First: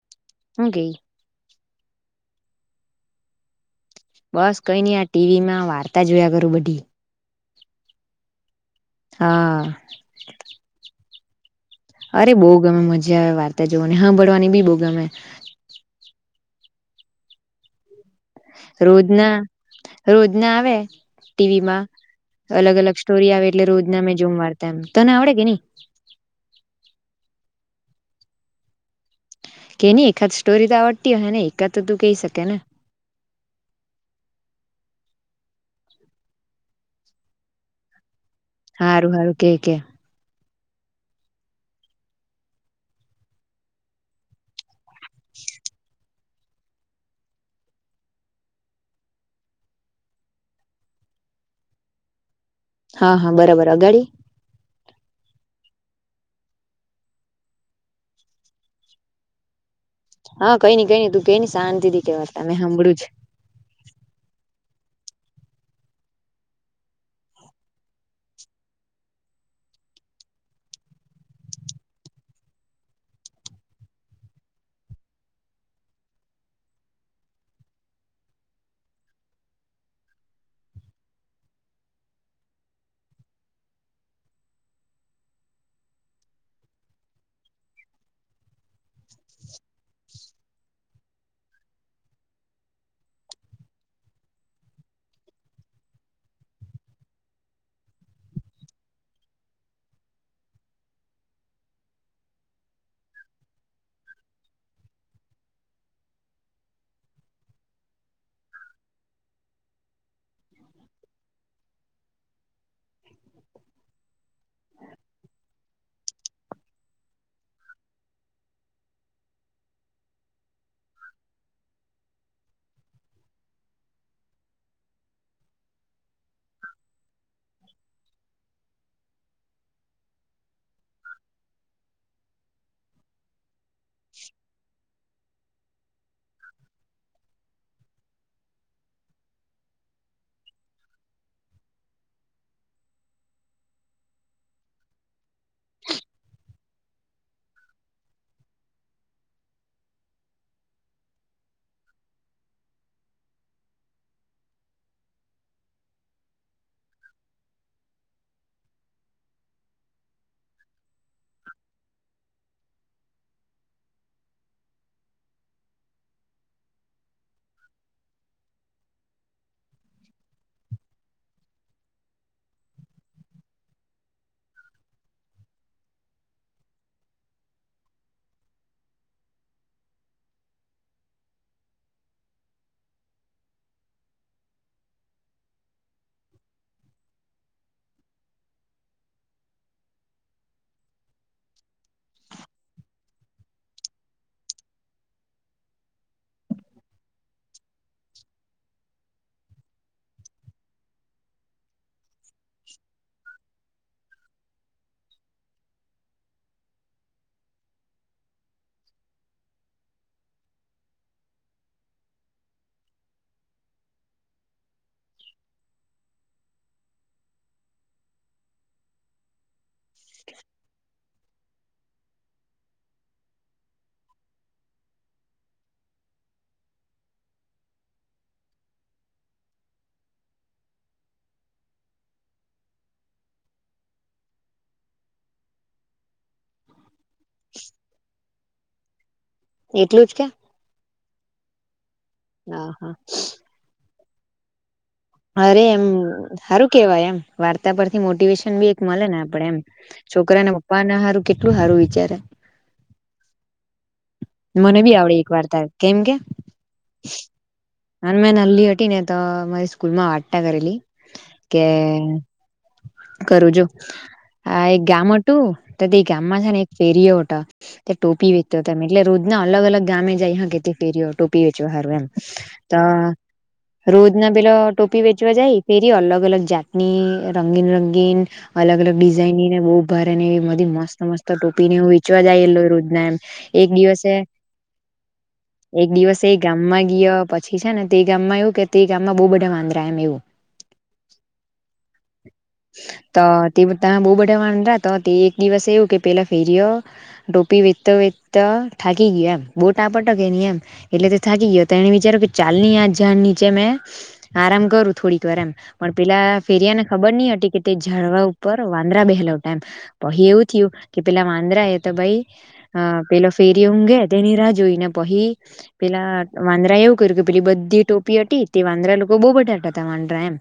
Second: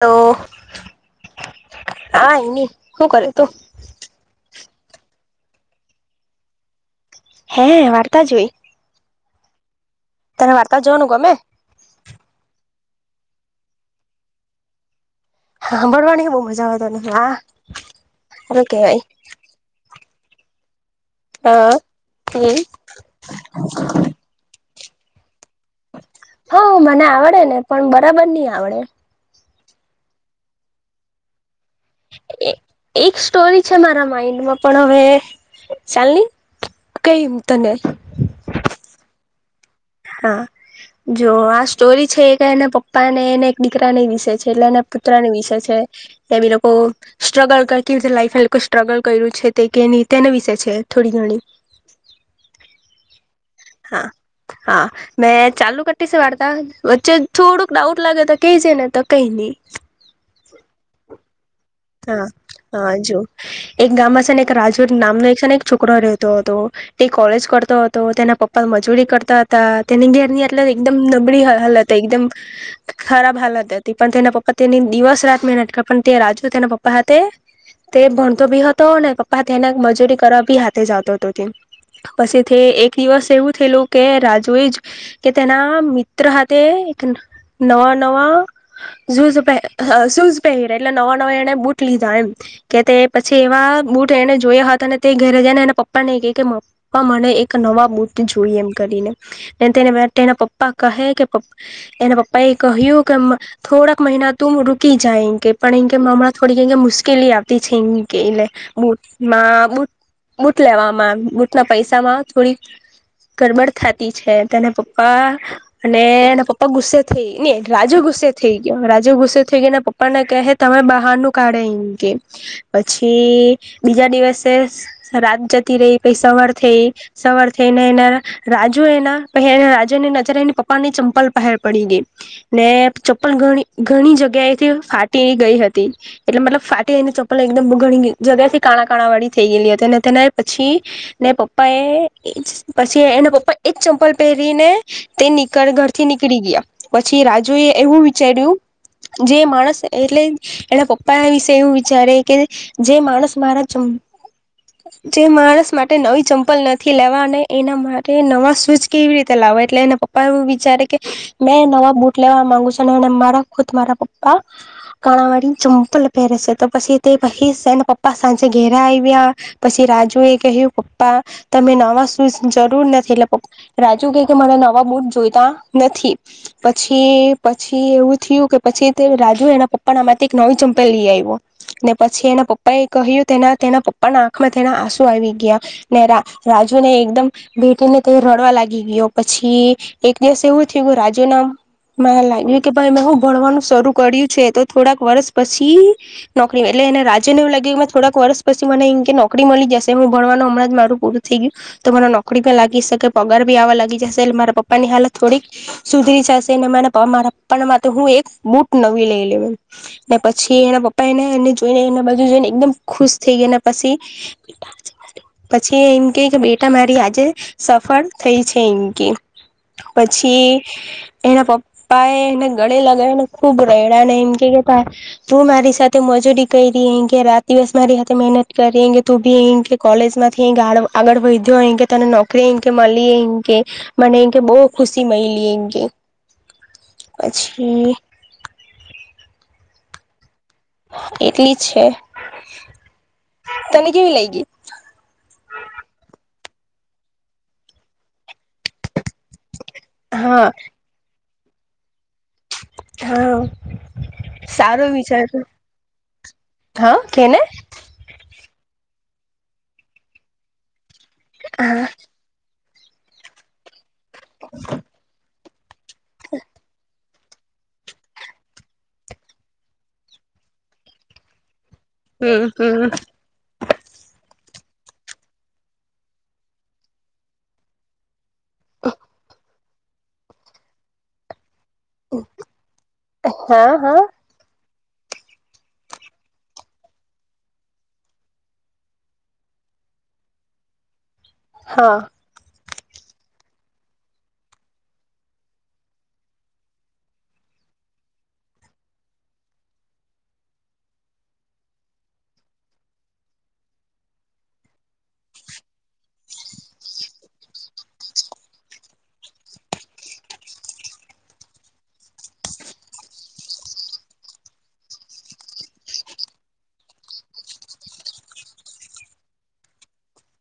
તો હું કેય હા એની, શું કર્યું તું બસ કઈ નઈ, આ ટીવી માં વાર્તા જોયા કરું બધી હે, વાર્તા જોઈ હા. તને વાર્તા જોનું, ગમે અરે બહુ ગમે મજા, આવે વાર્તા જોવાની હા ભળવાની બી બહુ ગમે હા, બરવાની બહ મજા આવતો નહ, હા શું રોજના, રોજના આવે કેવાય ટીવીમા હ અલગ, અલગ સ્ટોરી આવે એટલે રોજ, ના મેં જોમ વારતા એમ તને આવડે કે ને હ, મને આવડે ને પણ બરાબર નહી, આવડે કે ન એકાદ સ્ટોરી તો આવડતી હોય, હ ને એકાદ, તું કહી શકે ને એક સ્ટોરી છે, મારા માઈન્ડમાં પણ હવે, ચાલ ની કઈમ, તને હારું, હારું કે કે હા જો આ સ્ટોરી છે, કે એના પપ્પા ને એને એક દીકરાની વિશે છે, એટલે એના પુત્રની વિશે છે કેમી લોકો સ્ટ્રગલ કેવીતે લાઈફમાં લોકો સ્ટ્રગલ કર્યું છે, તે કે નહી, તેના વિશે છે- થોડીઓણી હા હા બરાબર હા, અગાડી હા મે ચાલુ કર વાતા વચ્ચે થોડુંક ડાઉટ લાગે, તો કઈ છે ને તો કઈ નહી હા, કઈ નઈ, કઈ ન તું કઈ સા હા, હા જોુ એક ગામ છે, ને રાજુ નામનો એક એક છોકરો રહેતો હતો, તે કોલેજ કરતો હતો, તેના પપ્પા મજૂરી કરતા હતા તેની ઘેરની આટલે એકદમ નબળી હાલત, એકદમ ખરાબ હાલત હતી, પણ તેના પપ્પા તેની દિવસ રાત મેં નટક પણ, તે રાજુ તેના પપ્પા સાથે તે ભણતો બી હતો ને પપ્પા તેને મજૂરી કરવા બી હાથે જ આવતો તો તે પછી તે એક દિવસ એવું થયેલું કે રાજુ એ જ કે તેના મિત્ર હાથે એક નવા નવા ઝુઝુજ પહે અ સુઝ પેહલે એટલે નવા એને બુટ લીધા એમ કે તે પછી એવા બુટ એને જોયા હતા અને તે ઘરે જઈને એના પપ્પા ને કે કે પપ્પા મને એક નવા બુટ જોઈ એમ કરીનેને તેના પપ્પા કહે એના પપ્પા એ કહ્યું કે થોડાક મહિના તું રૂકી જાય કે એમ કે પણ કે હમણાં થોડી ક મુશ્કેલી આવતી છે એ કે એટલે બ બ [inaudible] બૂટ લેવામાં બૂટના પૈસામાં થોડીક ગડબડ થતી છે તેના પપ્પા અને એના પપ્પા ગુસ્સે થઈ ને રાજુ ગુ ગુસ્સે થઈ ગયો રાજુ ગુસ્સે થઈ ગયાને પપા ને કહે તમે બહાનું કાઢે એમ કે પછી બીજા દિવસે રાત થી પછી સવાર થઈ સવાર થઈને એના રાજુ એના પ રાજા ની નજરેની પપ્પા ની ચંપલ બહાર પડી ગઈ ને ચપ્પલ ઘણી ઘણી જગ્યાએથી ફાટી ગઈ હતી એટલે મતલબ ફાટીઈને ચપલ એકદમ ઘણી જગ્યા થી કાણા કાણા વાળી થઈ ગયેલી હતી અને તેને પછી ને પપ્પા એ પછી એના પપ્પા ઈજ ચંપલ પહેરીને તે નીકળ ઘરથી નીકળી ગયા પછી રાજુ એ એવું વિચાર્યું જે માણસ એટલે એના પપ્પા વિશે એવું વિચારે કે જે માણસ મારા ચંપલ જે માણસ માટે નવી ચંપલ નથી લેવા અને એના માટે નવા સુજ કેવી રીતે લાવવા એટલે એ પપ્પા એવું વિચારે કે મે નવા બુટ લેવા માંગુ છું મારા ખુદ મારા પપ્પા કાણાવાડી ચુંંપલ પહેરે છે તો પછી તે પહીને પપ્પા સાંજે ઘેરે આવ્યા પછી રા રાજુ એ કહ્યું પપ્પા તમે નવા શૂઝ જરૂર નથી એટલે્પ રાજુ કહ કે મારા નવા બ [inaudible] જોઈતા નથી પછી પછી એવું થયું કે પછી તે રાજુ એના પ આમાંથી એક નવી ચમપેલ લઈ આવ્યો ને પછી એના પપ્પા એ કહ્યું તેના તેના પપ્પાના આંખમાં તેના આસુ આવી ગયા ને રા રાજુને એકદમ ભેટીને તે રડવા લાગી ગયો પછી એક દિવસે એવું થયું રાજજીનામ લાગ્યું કે ભાઈ મેં હું ભણવાનું શરૂ કર્યું છે તો થોડાક વર્ષ પછી નોકરી એટલે એને રાજ્યને એવું લાગ્યું થોડાક વર્ષ પછી મને કે નોકરી મળી જશે હું ભણવાનું હમણાં જ મારું પૂરું થઈ ગયું તો મને નોકરી પણ લાગી શકે પગાર ભી આવા લાગી જશે મારા પપ્પાની હાલત થોડીક સુધરી જશે મારા પપ્પા માટે હું એક બુટ નવી લઈ લે ને પછી એના પપ્પા એને એને જોઈને એના બાજુ જોઈને એકદમ ખુશ થઈ ગઈ ને પછી પછી એમ કે કે બેટા મારી આજે સફળ થઈ છે એમ કે પછી એના પપ્પા એ એને ગળે લગાવીને ખુબ રેડા ને એ તું મારી સાથે મજૂરી કરી રે રાત દિવસ મારી સાથે મહેનત કરી તુ ભી કોલેજમાંથી આગળ વધ્યો તને નોકરી કે મળી કે મને [inaudible] બહુ ખુશી મેયલી એમ કે પછી એટલું કેમ એટલી છે હા હા. તને કેવી લઈ ગઈ અરે એમ સારું કેવાય એમ વાર્તા પરથી મોટિવેશન બી એક મળે ને આપડે એમ છોકરા હા અને પપ્પાને સારું કેટલું સારું વિચારે હા મને સારો બી આવડીે વિચાર એક વાર્તા કેમ કે હા કેને મેલ્લી ને તો મારી સ્કૂલ માં વાતતા કરેલી કે હા કરું જો આ એ ગામ ઓ ટું તત એ ગામમાં છેને એક ફેરરીયો ઓઠ ટોપી વેચ તો એટલે રોજ ના અલગ અલગ ગામે જાય હ કે ફેર્યો ટોપી વ હારું એમ હમ તો હમ રોજ ના પેલા ટોપી વેચવા જાય તેેરી અલગ અલગ જાતની રંગીન રંગીન અલગ અલગ ડિઝાઇનની ને બહુ ભારે ને એ બધી મસ્ત મસ્ત ટો પીને હું વેચવા જાય એલો રોજ ના એમ એક હા હા દિવસે [inaudible] એક દિવસ એ ગામમાં ગયો પછી છે ને તે ગામમાં એવું કે તે ગામમાં બહુ બધા વાંદરા એમ એવું હ [inaudible] તો તે તાં બહુ બધા વાંદરા તો તે એક દિવસ એવું કે પેલો ફેરિયો ટોપી વેચતો વેચ તો થાકી ગીયો એમ બો તાપ હતો કે ની એમ એટલે તે થાકી ગીયો કે તો એણે વિચાઇરુ કે ચાલની આ ઝાડની નીચે મે આરામ કરું થોડીક વાર એમ પણ પેલા ફેરિયા ને ખબર ની હતી કે તે ઝાળવા ઉપ ઉપર વાંદરા બેહેલા હુતા એમ પહી એવુ થિયું કે પેલા વાંદરાએ તો ભાઈ અ પેલો ફેરિયો ઊંઘે તેની રાહ જોઈને પહી પેલા વાંદરાએ એવું કર્યું કે પેલી બધી ટોપ ટોપી હતી તે વાંદરા લોકો બોહ બધા હતા તાં વાંદરા એમ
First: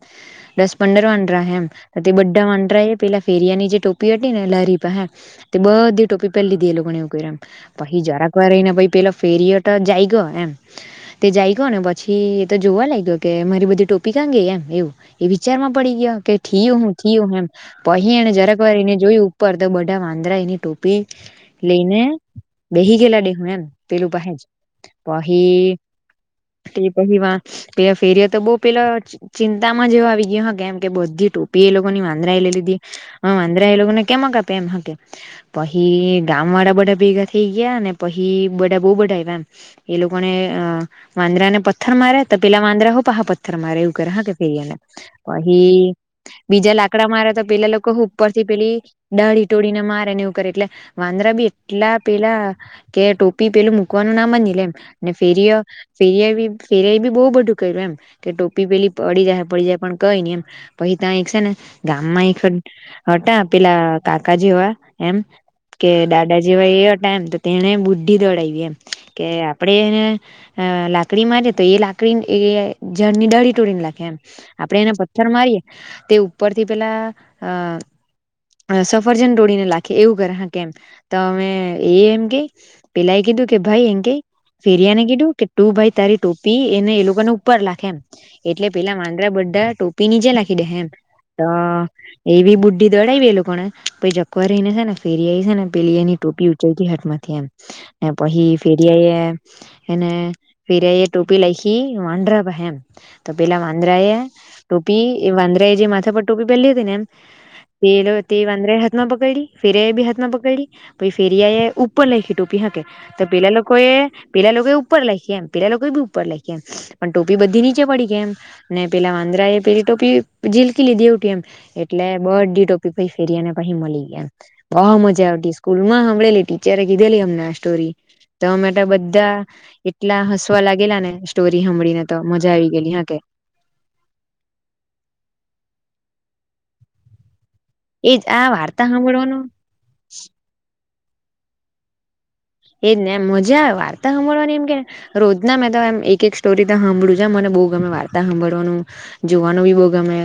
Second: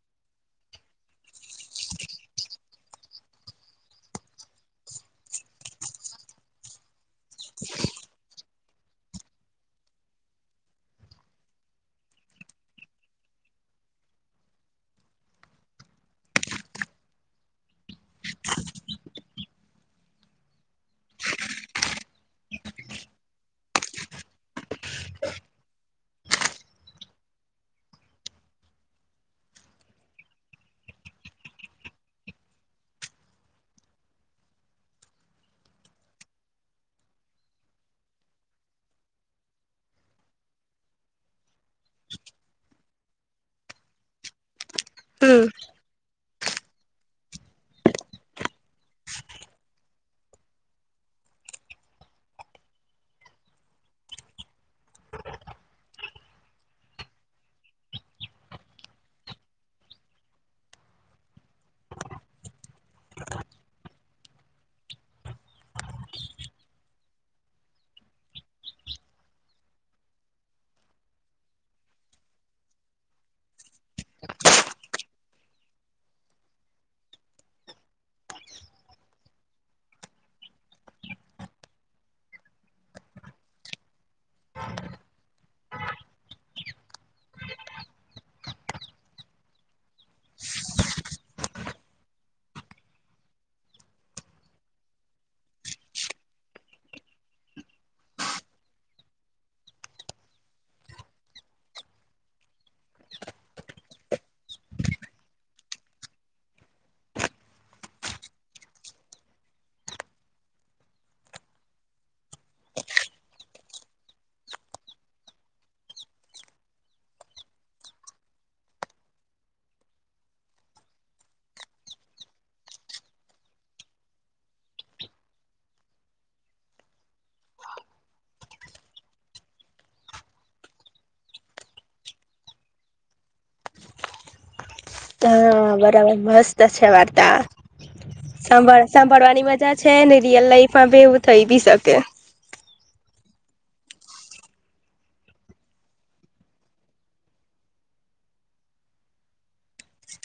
દસ પંદર વાંદરા હોય એમ બધા વાંદરા કુતરાએ પેલા ફેરિયાની જે ટોપી હતી ને લારી પાહે તે બધી ટોપી પેરી લીધી એ લોકોને એવું કર્યુ એમ. પહી જરાક વાર રહીને ભઈ પેલો ફેરિયો તો જાઈગો એમ તે જાઈગોને પછી તો જોવા લાઈગો કે મારી બધી ટોપી કાં ગઈ એમ એવું એ વિચારમાં પડી ગીયો કે થિયું હું થિયું હું એમ. પહી એને જરાક વાર રઈને જોય ઉપર તો બધા વાંદરા એની ટોપી લઈને બેહી ગેલા દેહું એમ પેલું પાહેજ પહી તે પહી વાં તે ફેરિયો તો બો પેલો ચિંતામાં જેવો આવી ગયો હ કે એમ કે બધી ટોપી એ લોકોની વાંદરાએ લઈ લીધી હ વાંદરાએ લોકોને કેમ ક આપે એમ હ કે પહી ગામવાડા બધા ભેગા થઈ ગિયા ને પહી બદા બોહ બદા આવ્યા એમ એ લોકોને અ વાંદરાને પથ્થર મારે તો પેલા વાંદરા હો પહા પથ્થર મારે એવુ કરે હા કે ફેરિયાને હમ પહી બીજા લાકડા મારે તો પેલા લોકો ઉપર થી પેલી દાળી ટોળી ને મારે ને એવું કરે એટલે વાંદરા બી એટલા એટલા પેલા કે ટોપી પેલું મૂકવાનું નામ ની લે એમ ને ફેરીઓ ફેરિયાએ બી ફેરિયાએ બી બહુ બધું કર્યું એમ કે ટોપી પેલી પડી જાય પડી જાય પણ કઈને એમ પછી ત્યાં એક છે ને ગામમાં એક હત હતા પેલા કાકા જેવા એમ કે દાદા જેવા જેવા એ હતા એમ તો તેણે બુદ્ધિ દોડાઈવી એમ કે આપણે એને અ લાકડી માં તો એ લાકડીને એ ઝાળની ડાળી ટોળીને લખે એમ આપડે એને પથ્થર મારીએ તે ઉપર ઉપરથી પેલા અ સફરજન તોડીને લાખે એવું કરે હે કે કેમ તો મે એ એમ કે પેલાએ કીધું કે ભાઈ એમ કેઈ ફેરિયાને કીધું કે તું ભાઈ તારી ટોપી એને એ લોકોને ઉપર લાખ એમ એટલે પેલા વાંદરા બધા બધા ટોપી નીચે લાખી દેહે એમ. તો એવી બુદ્ધિ દોડાઈવી એ લોકોને પહી જરાખ વાર રહીને છેને ફેરિયાએ છેને પેલી એની ટોપી ઉંચએકી હાથમાંથી એમ પહી ફેરિયા એ એને ફેરિયાએ ટોપી લાઈખી વાંદરા પાંહે એમ તો પેલા વાંદરાએ ટોપી એ વાંદરાએ જે માથા પર ટોપી પહેરલી હતી ને એમ તે તે વાંદરાએ હાથમાં પકએડી ફેરિયાએ બી હાથમાં પકએડી પહી ફેરીયા એ ઉપર લાઈખી ટોપી હકે તો પેલા લોકો એ પેલા લોકો ઉપર લાઈખી એમ પેલા એ લોકોએ બી ઉપર લાઈખી પણ ટોપી બધી નીચે પડી ગઈ એમ ને પેલા વાંદરાએ પેલી ટોપી જીલ ઊંચકી લીધી એવુ એમ એટલે બઘી ટોપી પેલા ફેરિયા પહી પાછી મળી ગઈ એમ બોહ મજા આવતી. સ્કૂલમાં હાંભળેલી ટીચરે કીધેલી અમને આ સ્ટોરી તો અમે બધા એટલા હસવા લાગેલા ને સ્ટોરી હાં ભળી ને તો મજા આવી ગયેલી હ કે. હા બરાબર મસ્ત છે વાર્તા. એજ આ સાંભળ વાર્તા હાંભળવાનો સાંભળવાની મજા છે. ને રિયલ લાઈફમાં ભી એવું થઈ બી શકે. એજ ને એમ મજા આવે વાર્તા હાભળવાની એમ કેને રોજ ના મેં તોમ એક-એક સ્ટોરી હાભળું જ મને બોહ ગમે વાર્તા હાંભળવાનું જોવાનું બી બોહ ગમે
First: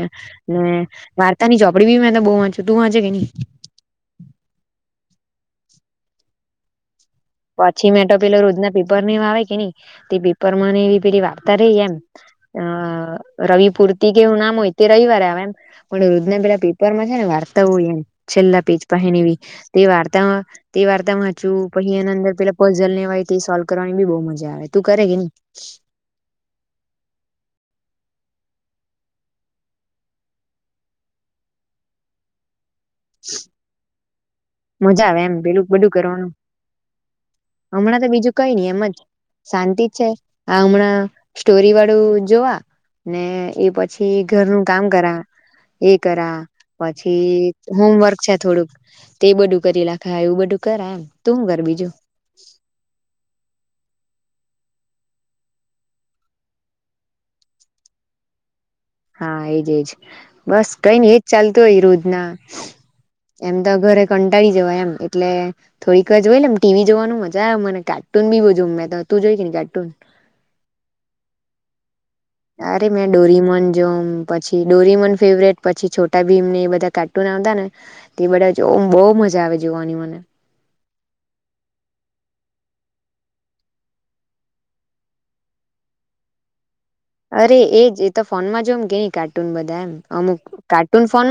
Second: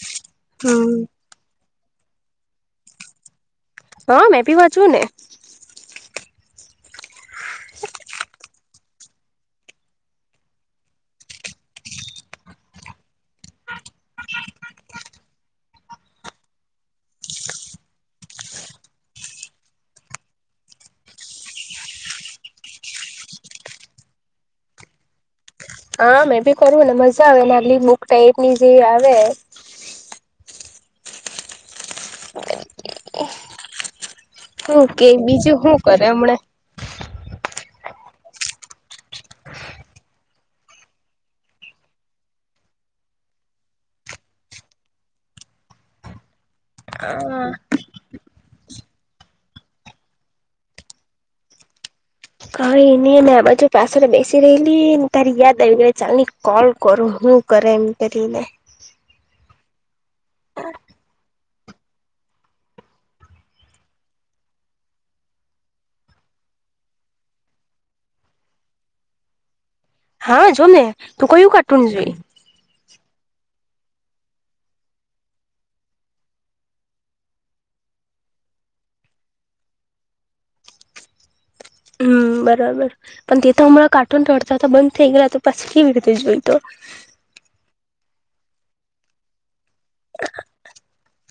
ને હમ વાર્તાની ચોપડી બી મે બોહ વાંચું તું વાંચે ક ની. હા મેં બી વાંચું ને પછી મેં તો પેલો રોજના પેપર ને એવા આવે કે ની તે પેપરમાં ને એવી પેલી વાર્તા રેહ એમ અ રવિ પૂરતી કેવું નામ હોય તે રવિવારે આવે એમ પણ રોજના પેલા પેપરમાં છે ને વાર્તા હોય એમ છેલ્લા પેજ પાંહે ને એવી વાર્તામાં તે વાર્તા વાંચું પહી પછી એના અંદર પેલા પઝલ ને એવા હોય તે સોલ કરવાની બી બોહ મજા આવે તું કરે કે ની હા મેં ભી કરુ ને મજા આવે નાલી બુક ટાઈપની જે આવે [inaudible] હું મજા કે આવે એમ બીજું પેલું હું બધું કરે કરવાનું હમણે. હમણાં તો બીજું કઈ નહી એમ જ શાંતિ છે આ હમણાં સ્ટોરી વાળું જોવા. ને એ પછી ઘરનું કામ કર્યા. એ કરા હા પછી હોમવર્ક છે થોડુંક. તે એ બધું કરી નાખે એવું બધું કરાય એમ તું શું કર બીજું. કઈ નઈ ને આ બાજુ પાછળ બેસી રલી ને તારી યાદ આવી ગ ચાલ ને કોલ કરો શું કરે એમ કરી ને. હા એજ એજ બસ કઈ ન એજ ચાલતું હોય રોજ ના. એમ તો ઘરે કંટાળી જવાય એમ એટલે થોડીક વાર જોય એમ ટીવી જોવાનું મજા આવે મને કા પાટ બી બજું તો તું જો જઈ કેને ચટન [inaudible] હા જો ને તું કયું કાટવ જોઈ. અરે મે ડોરીમન જોમ પછી ડોરીમન ફેવરેટ પછી છોટા ભીને બધા્ટ બા બહ મજા આવે જોવાની મને. હમ [unintelligible] બરાબર પણ તે તો હમણાં કાર્ટૂન રડતા હતા બંધ થઈ ગયા તો પછી કેવી રીતે જોઈ તો. અરે એ એ તો ફોનમાં જો એમ કે ન કાર્ટૂન બધા એમ અમુક કાર્ટૂન ફોન.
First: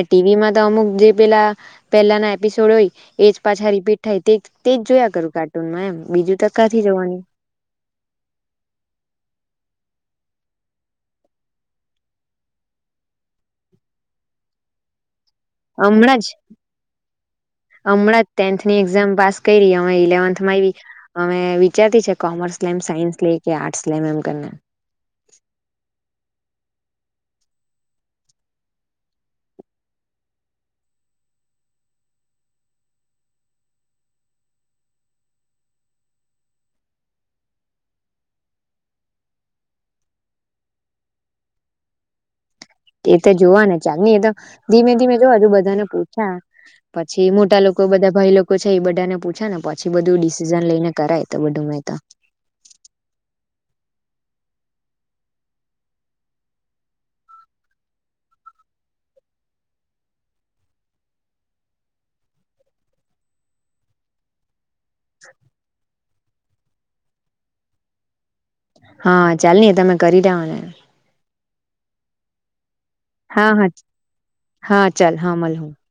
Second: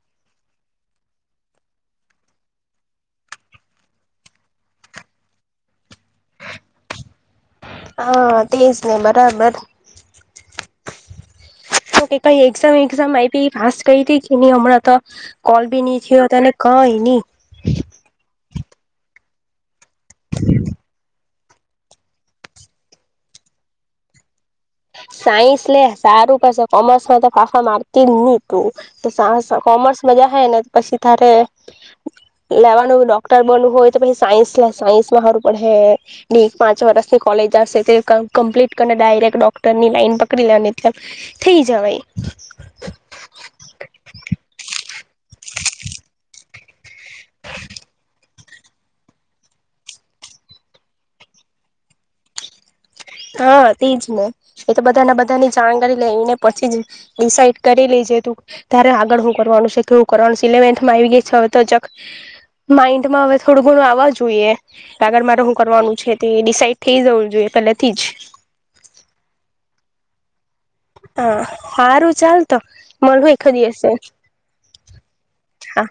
ટીવીમાં તો અમુક જે પેલા પહેલાના એપિસોડ હોય એ પાછા રપીટ. ાય તે તે જ જોયા કરું કાર્ટુનમાં એમ. બીજું તો ક્યાંથી જવાનું હા તેજ ને બરાબર. [inaudible] તો કે કઈ એક્ઝામ એક્ઝામ આઈી પા કરી હતીી કે ન હમણાં તો. કોલ બી ની હમણાં થયો જ તને કઈ ની હમણાં જ ટેન્થની એક્ઝામ પાસ. કઈ ર અ ઇલેવન્થમાં આવી. અમે વિચારતી છે કોમર્સ લેમ સાયન્સ લે કે આર્ટસ લેમ એમ કરીનેમ. સાઈન્સ લ સારું પાછ [unintelligible] કોમર્સમાં તો ફાફા મારતી જ નહ તું સા કોમર્સમાં જ હ ને પછી તારે. હ [unintelligible] લેવાનું ડોક્ટર બનવું હોય તો પછી સાયન્સ લે સાયન્સમાં સારું પડે પાંચ વર્ષની. કોલેજશે કમપ્લીટ ડાયરેક્ટ ડો. ની લાઈન પકડી લે ત્યા થઈ જવા એ. એ તો જોવા ચાલ હી એ તો ધીમે ધીમે જોવાજુ બધાને પૂછા. પછી મોટા લોકો બધા ભાઈ લોકો. છે એ બધા ને પૂછે ને પછી બધું ડિસિઝન લઈને કરાય તો બધું મેં તો. હા તેજ ને એ તો બધાને બધાની જાણકારી લઈને પછી જ ડિસઇડ કરી લે. ત ત્યારે આગળ હું કરવાનું છે કે હું કરવાનું ઇલેવન્થમાં આવી ગય છે હવે તો ચક. માઇન્ડ માં હવે થોડું ઘણું આવવા જોઈએ. આગળ મારે હું કરવાનું છે તે ડિસાઈડ થઈ જવું જોઈએ પેલે થી જ. હા ચાલ ને તમે કરી દ્યાને. હ સારું ચાલતો. મ હા હા હખદીીશે હા ચાલ હા મલ હું હા